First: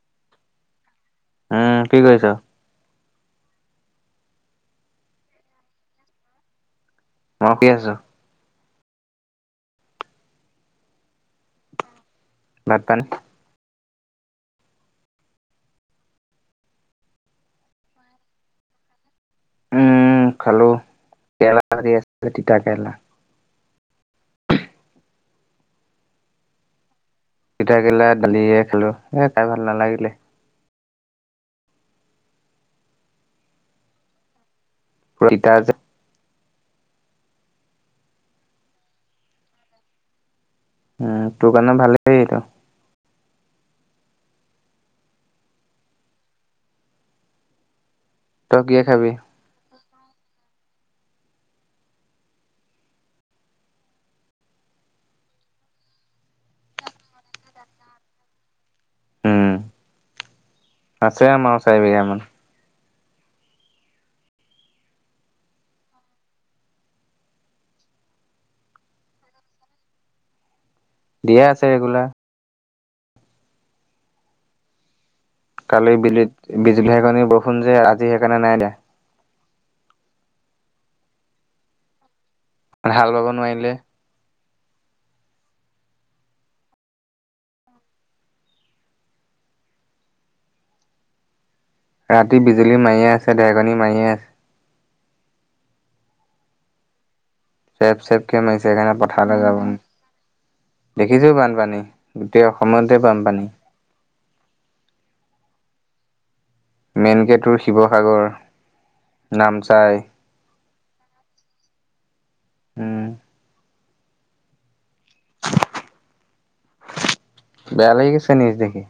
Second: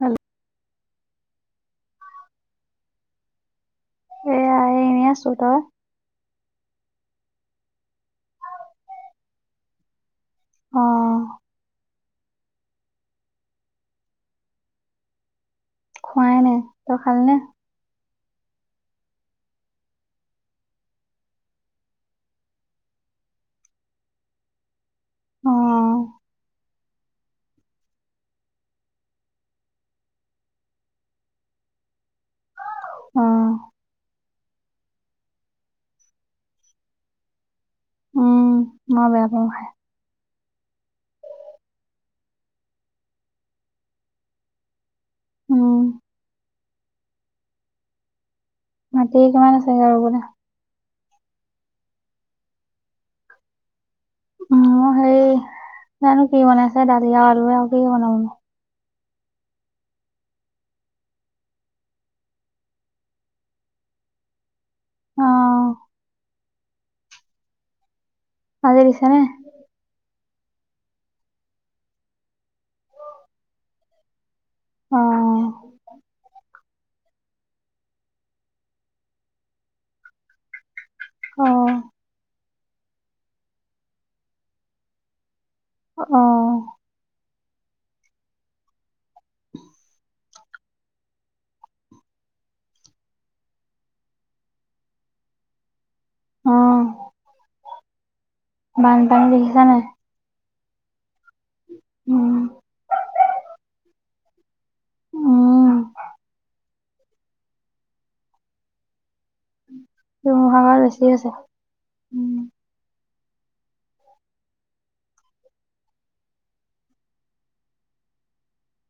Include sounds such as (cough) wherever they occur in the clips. হল উম কি কৰিছা এয়া এই এনেই আছো তই মই শুই আছো অঁহ ভাত পানী খোৱাই নাই তই খালি নে উম খালো কেৰেলা আছিল তিতা কেৰেলা অহ তিতা কেৰেলা দালিয়ে খালো এ খাই ভাল নালাগিলে উম পোৰখ তিতা যে উম মই বেয়া পাওঁ খাই উম তোৰ কাৰণে ভালে এইবিলাক উম তই কিহে খাবি? মাটি কিমান আছে গে ৰুবলে উম সেই জানো কি বনাইছে দালি আৰু আলুৱে হ'ব আৰু নো কি বনাব আৰু উম আছে আমাৰ আৰু চাৰি বিঘা মান অ আজি দিছা নে দিয়ে আছে ৰেগুলাৰ অ কালি বিলুত বিজুলী ঢেৰেকণি বৰষুণ যে আজি সেইকাৰণে নাই দিয়া অ মানে হাল বাব নোৱাৰিলে অ ৰাতি বিজুলী মাৰিয়ে আছে ধেৰকণী মাৰিয়ে আছে অ চেফ চেফ কি মাৰিছে সেইকাৰণে বানপানী পথাৰলে যাব দেখিছা নাই দেখিছো বানপানী উম গোটেই অসমতে বানপানী উম মেনকে তোৰ শিৱসাগৰ নামচাই শিৱসাগৰত বেছি আছে উম বেয়া লাগি গৈছে নিউজ দেখি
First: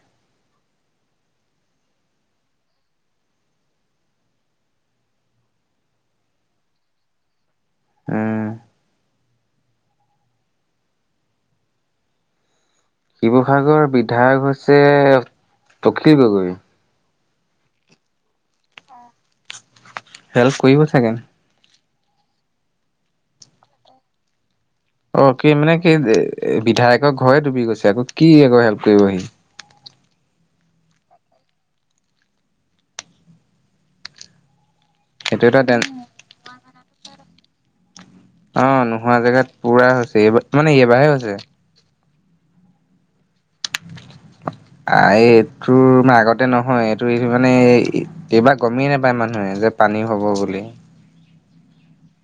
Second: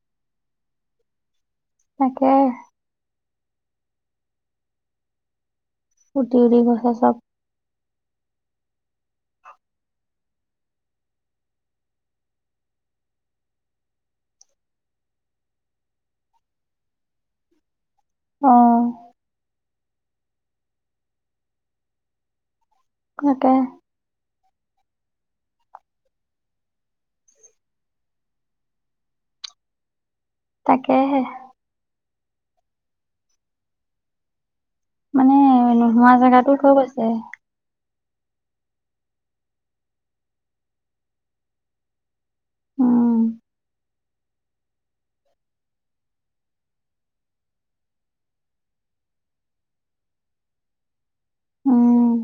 তাকে উটি উটি গৈছে চব উম শিৱসাগৰৰ বিধায়ক হৈছে অখিল গগৈ অঁ হেল্প কৰিব চাগে! তাকে। অ', কি মানে কি বিধায়কৰ ঘৰে ডুবি গৈছে, আকৌ কি আকৌ হেল্প কৰিব সি। তাকেহে। মানে সেইটো এটা টেন নোহোৱা জেগাটোত হৈ গৈছে। অ', নোহোৱা জেগাত পুৰা হৈছে, এইবাৰ মানে এইবাৰাহে হৈছে। উম আ এইটো ম আগতে নহয়, এইটো মানে এইবাৰ গমেই নাপায় মানুহে যে পানী হ'ব বুলি। উম।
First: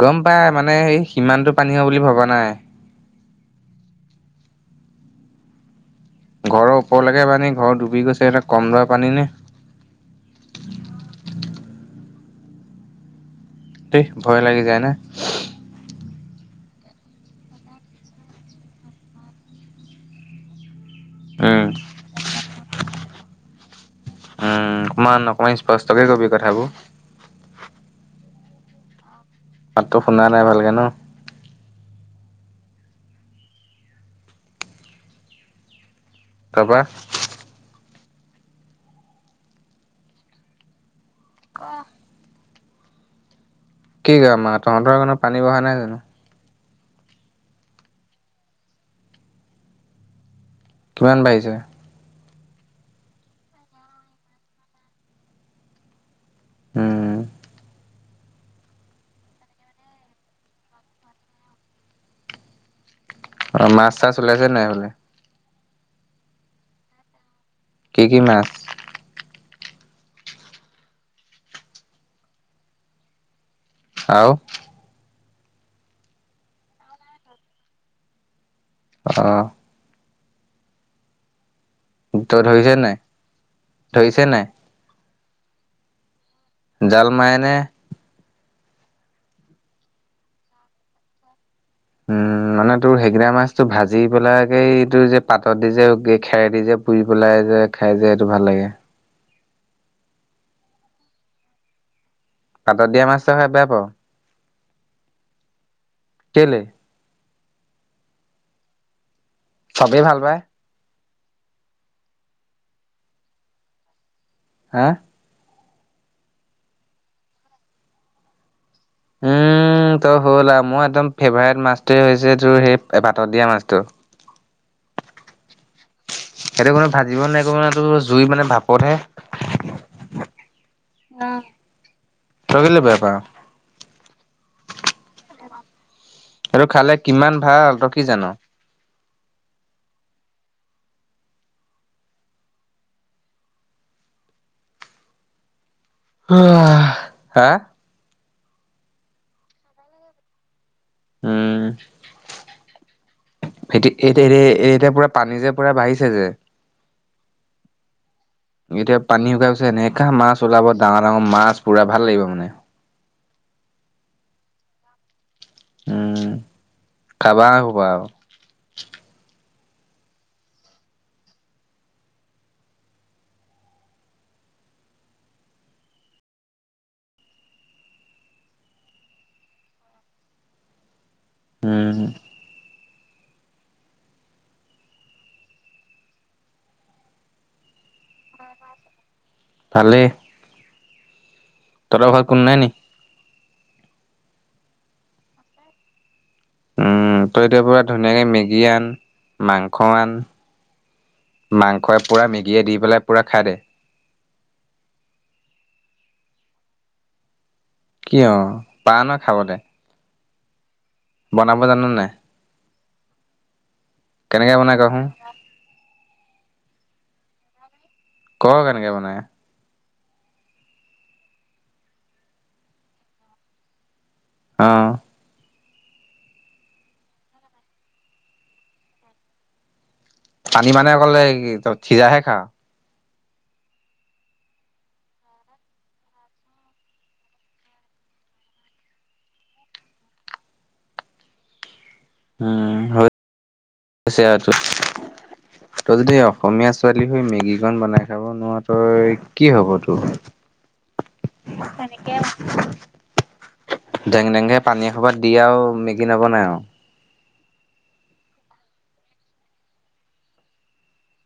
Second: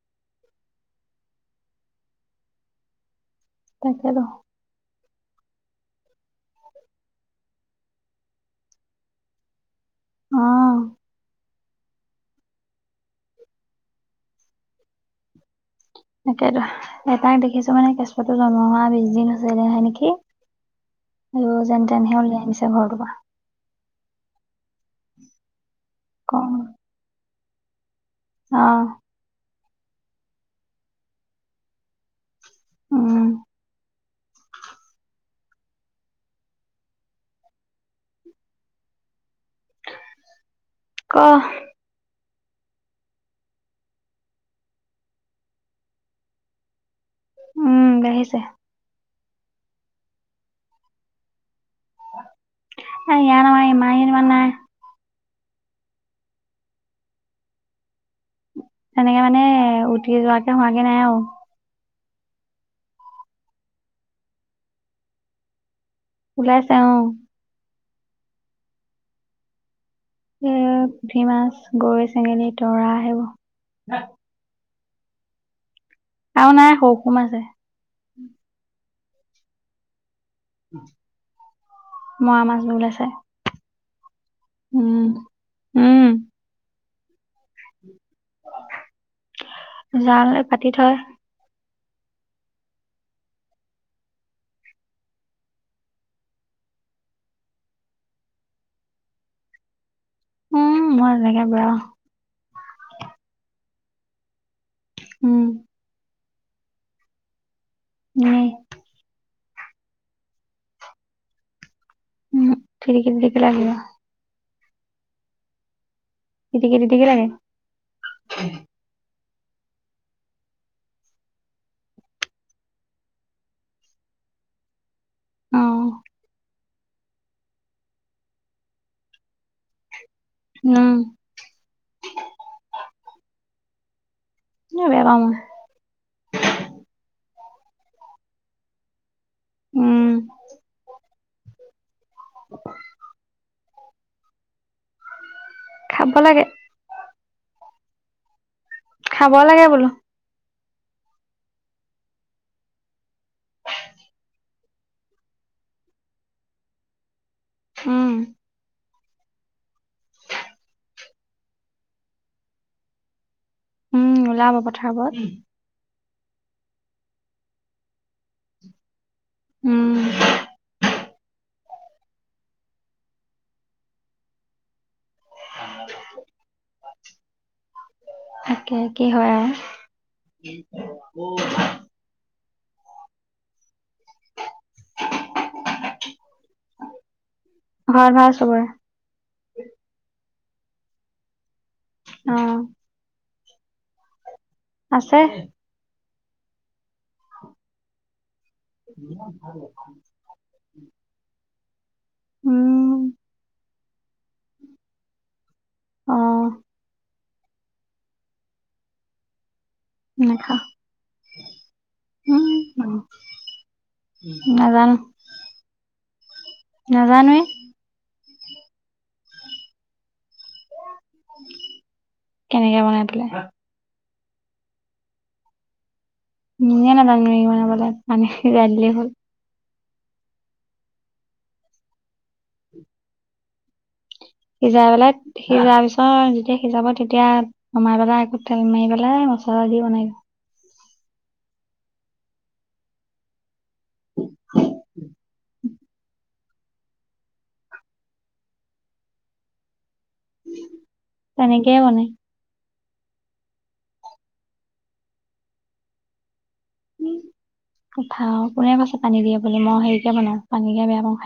গ'ম পাই মানে সেই সিমানটো পানী হ'ব বুলি ভবা নাই। তাকেটো। ঘৰৰ ওপৰলৈকে পানী, ঘৰ ডুবি গৈছে এতিয়া কম দৰা পানী নে। অ'। দে ভয় লাগি যায় ন'! তাকেটো, এতাক দেখিছো মানে কেঁচুৱাটো জন্ম হোৱা বিছদিন হৈছিলেহে নেকি। এই উম যেন তেন হে উওলিয়াই আনিছে ঘৰটোৰ পৰা। উম, অকমান অকমান স্পষ্টকে কবি ক কথাবোৰ। অ'। মাতটো শুনা নাই ভালকে ন'। উম। তাৰপা? ক'? ক'? কি কম আৰু তহঁতৰ সেইপিনে পানী বহা নাই জানো? উম, বাঢ়িছে। কিমান বাঢ়িছে? ইয়াত আমাৰ ইয়াত ইমান নাই। উম। তেনেকে মানে উতি যোৱাকে হোৱাগে নাই আৰু। অ', মাছ-চাছ ওলাইছে নাই সেইফালে? ওলাইছে অ'। কি কি মাছ? এ পুঠি মাছ, গৰৈ, চেঙেলী, তৰা, সেইবোৰ। আৰু? আৰু নাই সৰু সৰু মাছ হে। অ'। (inaudible) ত' মৰা ধৰিছে মাছবোৰ নাই ওলাইছে ধৰিছে নাই? উম। উম জাল মাৰেনে? জাল পাতি এই পাতি থয়। উম, মানে তোৰ সেইগিতা মাছ তোৰ ভাজি পেলাই তোৰ যে পাতত দি যে, খেৰ দি যে পুৰি পেলাই যে খাই যে, সেইটো ভাল লাগে। উম, মই এনেকে বেয়া। পাতত দিয়া মাছটো খাই বেয়া পাওঁ। উম। কেইলে এনে। চবেই ভাল পায়। উম খিৰিকিত দি পেলাই আহে আৰু। হা? (unintelligible) লাগে। উম তোৰ হ'ল আৰু মোৰ একদম ফেভাৰট মাছটোৱে হৈছে তোৰ সেই পাতত দিয়া মাছটো। অ'। সেইটো কোনো ভাজিব হেৰি কৰিব নালাগে, জুই মানে ভাপতহে। উম। তই কেইলে বেয়া পা? এনে বেয়া পাওঁ মই। সেইটো খালে কিমান ভাল তই কি জান? উম। (unintelligible) খাব লাগে হা? খাব লাগে বোলো। উম। সেতি এতি এতিয়া পুৰা পানী যে পুৰা বাঢ়িছে যে উম। এতিয়া পানী শুকাই গৈছে এনেকা মাছ ওলাব ডাঙৰ ডাঙৰ মাছ পুৰা ভাল লাগিব মানে। উম ওলাব পথাৰবোৰত। উম খাবা আৰু শুবা। উম। (inaudible) তাকে, কি হয় আৰু। উম। (unintelligible) ঘৰত ভাল চবৰে। ভালে। তহঁতৰ ঘৰত অ কোনো নাই নেকি? আছে। উম। তই এতিয়া পুৰা ধুনীয়াকৈ মেগী আন মাংস আন। মাংসই পুৰা মেগিয়ে দি উম পেলাই পুৰা খাই দে। অ'। কি অ' পা নহ খাবলে। নেখাওঁ। বনাব জানো নে নাই? কেনেকে বনাই নাজানো কচোন। নাজানোৱে। ক, কেনেকৈ বনাই। কেনেকে বনাই পেলাই অ'। (unintelligible) পানী মানে অকল এই খিৰাহে খাওঁ। সিজাই পেলাই সিজাৰ পিছত যেতিয়া সিজাব, তেতিয়া নমাই পেলাই আকৌ তেল মাৰি পেলাই, মছলা দি বনাই দিওঁ। উম হৈ (unintelligible) তই যদি অসমীয়া ছোৱালী হৈ মেগী কণ বনাই খাব নোৱাৰ তই কি হ'ব তোৰ? তেনেকেই বনাই তেনেকে ডেং ডেং কে পানী এসোপা দি আৰু মেগি নবনাই আৰু। উম। উঠা কোনে কৈছে পানী দিয়ে বুলি। মই হেৰিকে বনাওঁ পানীকে বেয়া পাওঁ।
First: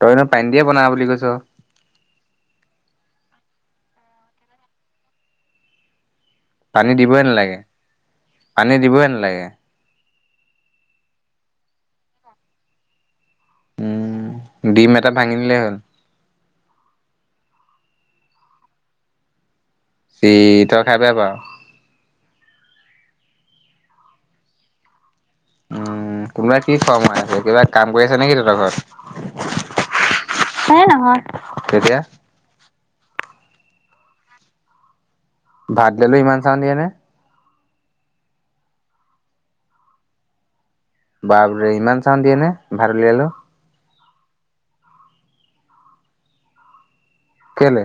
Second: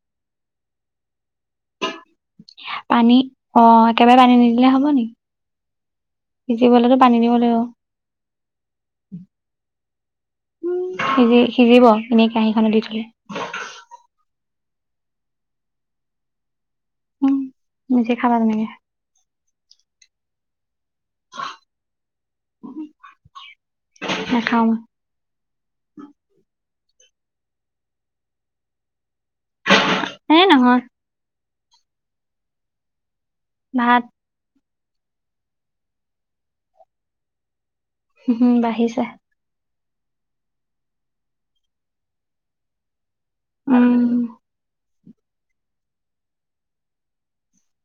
তইনো পানী দিয়ে বনাব বুলি কৈছ। পানী অ' একেবাৰে পানী নিদিলে হ'ব নেকি। সিজিবলৈতো পানী দিবই দিব নালাগে লাগিব। পানী দিবই নালাগে উম। সিজি সিজিব এনেই কাহীখনত দি থলে। উম ডিম এটা ভাঙি দিলেই হ'ল। উম নিজে খাবা তেনেকে। সি তই খাই বেয়া পাওঁ? নেখাও মই। উম। কোনোবা কি খৰ কৰাই আছে। কিবা কাম কৰি আছে নেকি তহঁতৰ ঘৰত? এই নহয়। তেতিয়া ভাত ভাত দিলেও ইমান চাউন দিয়ে নে? উ হুম বাঢ়িছে। বাপৰে ইমান চাওঁন দিয়ে নে ভাত উলিয়ালেও। উম। কেলে?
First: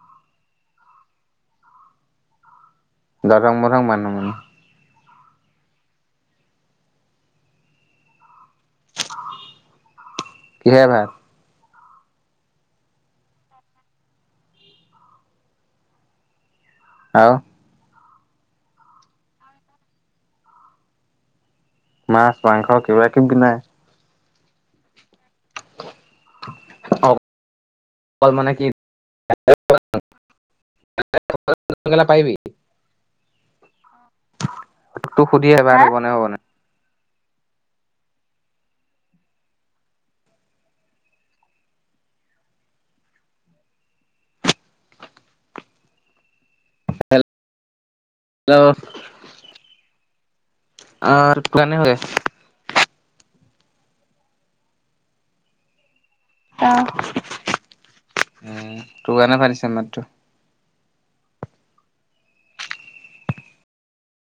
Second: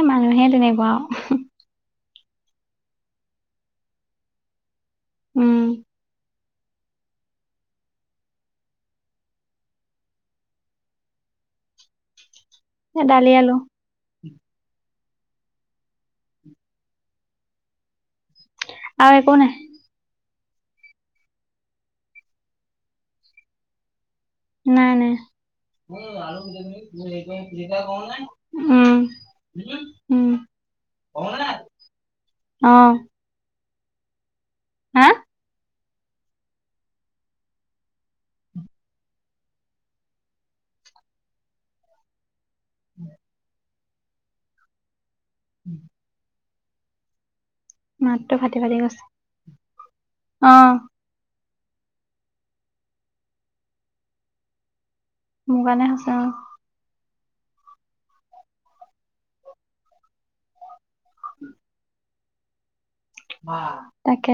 এই মানুহে তেনেকুৱা অ'। যধং মধং মানুহ মানে। উম। কিহে ভাত? এই দালি আলু। আৰু আৰু একো নাই। মাছ মাংস কিবা কিবি নাই? নাই নাই। অকল মানে কি উম উম। (unintelligible) অ'। হা তোক সোধি (unintelligible) (unintelligible) মাতটো ফাটি হেল্ল' ফাটি গৈছে। অ'। অ', (unintelligible) মোৰ কাৰনে হৈছে অ'। অ'। উম, তোৰ কাৰণে ফাটিছে মাতটো। (unintelligible) তাকে।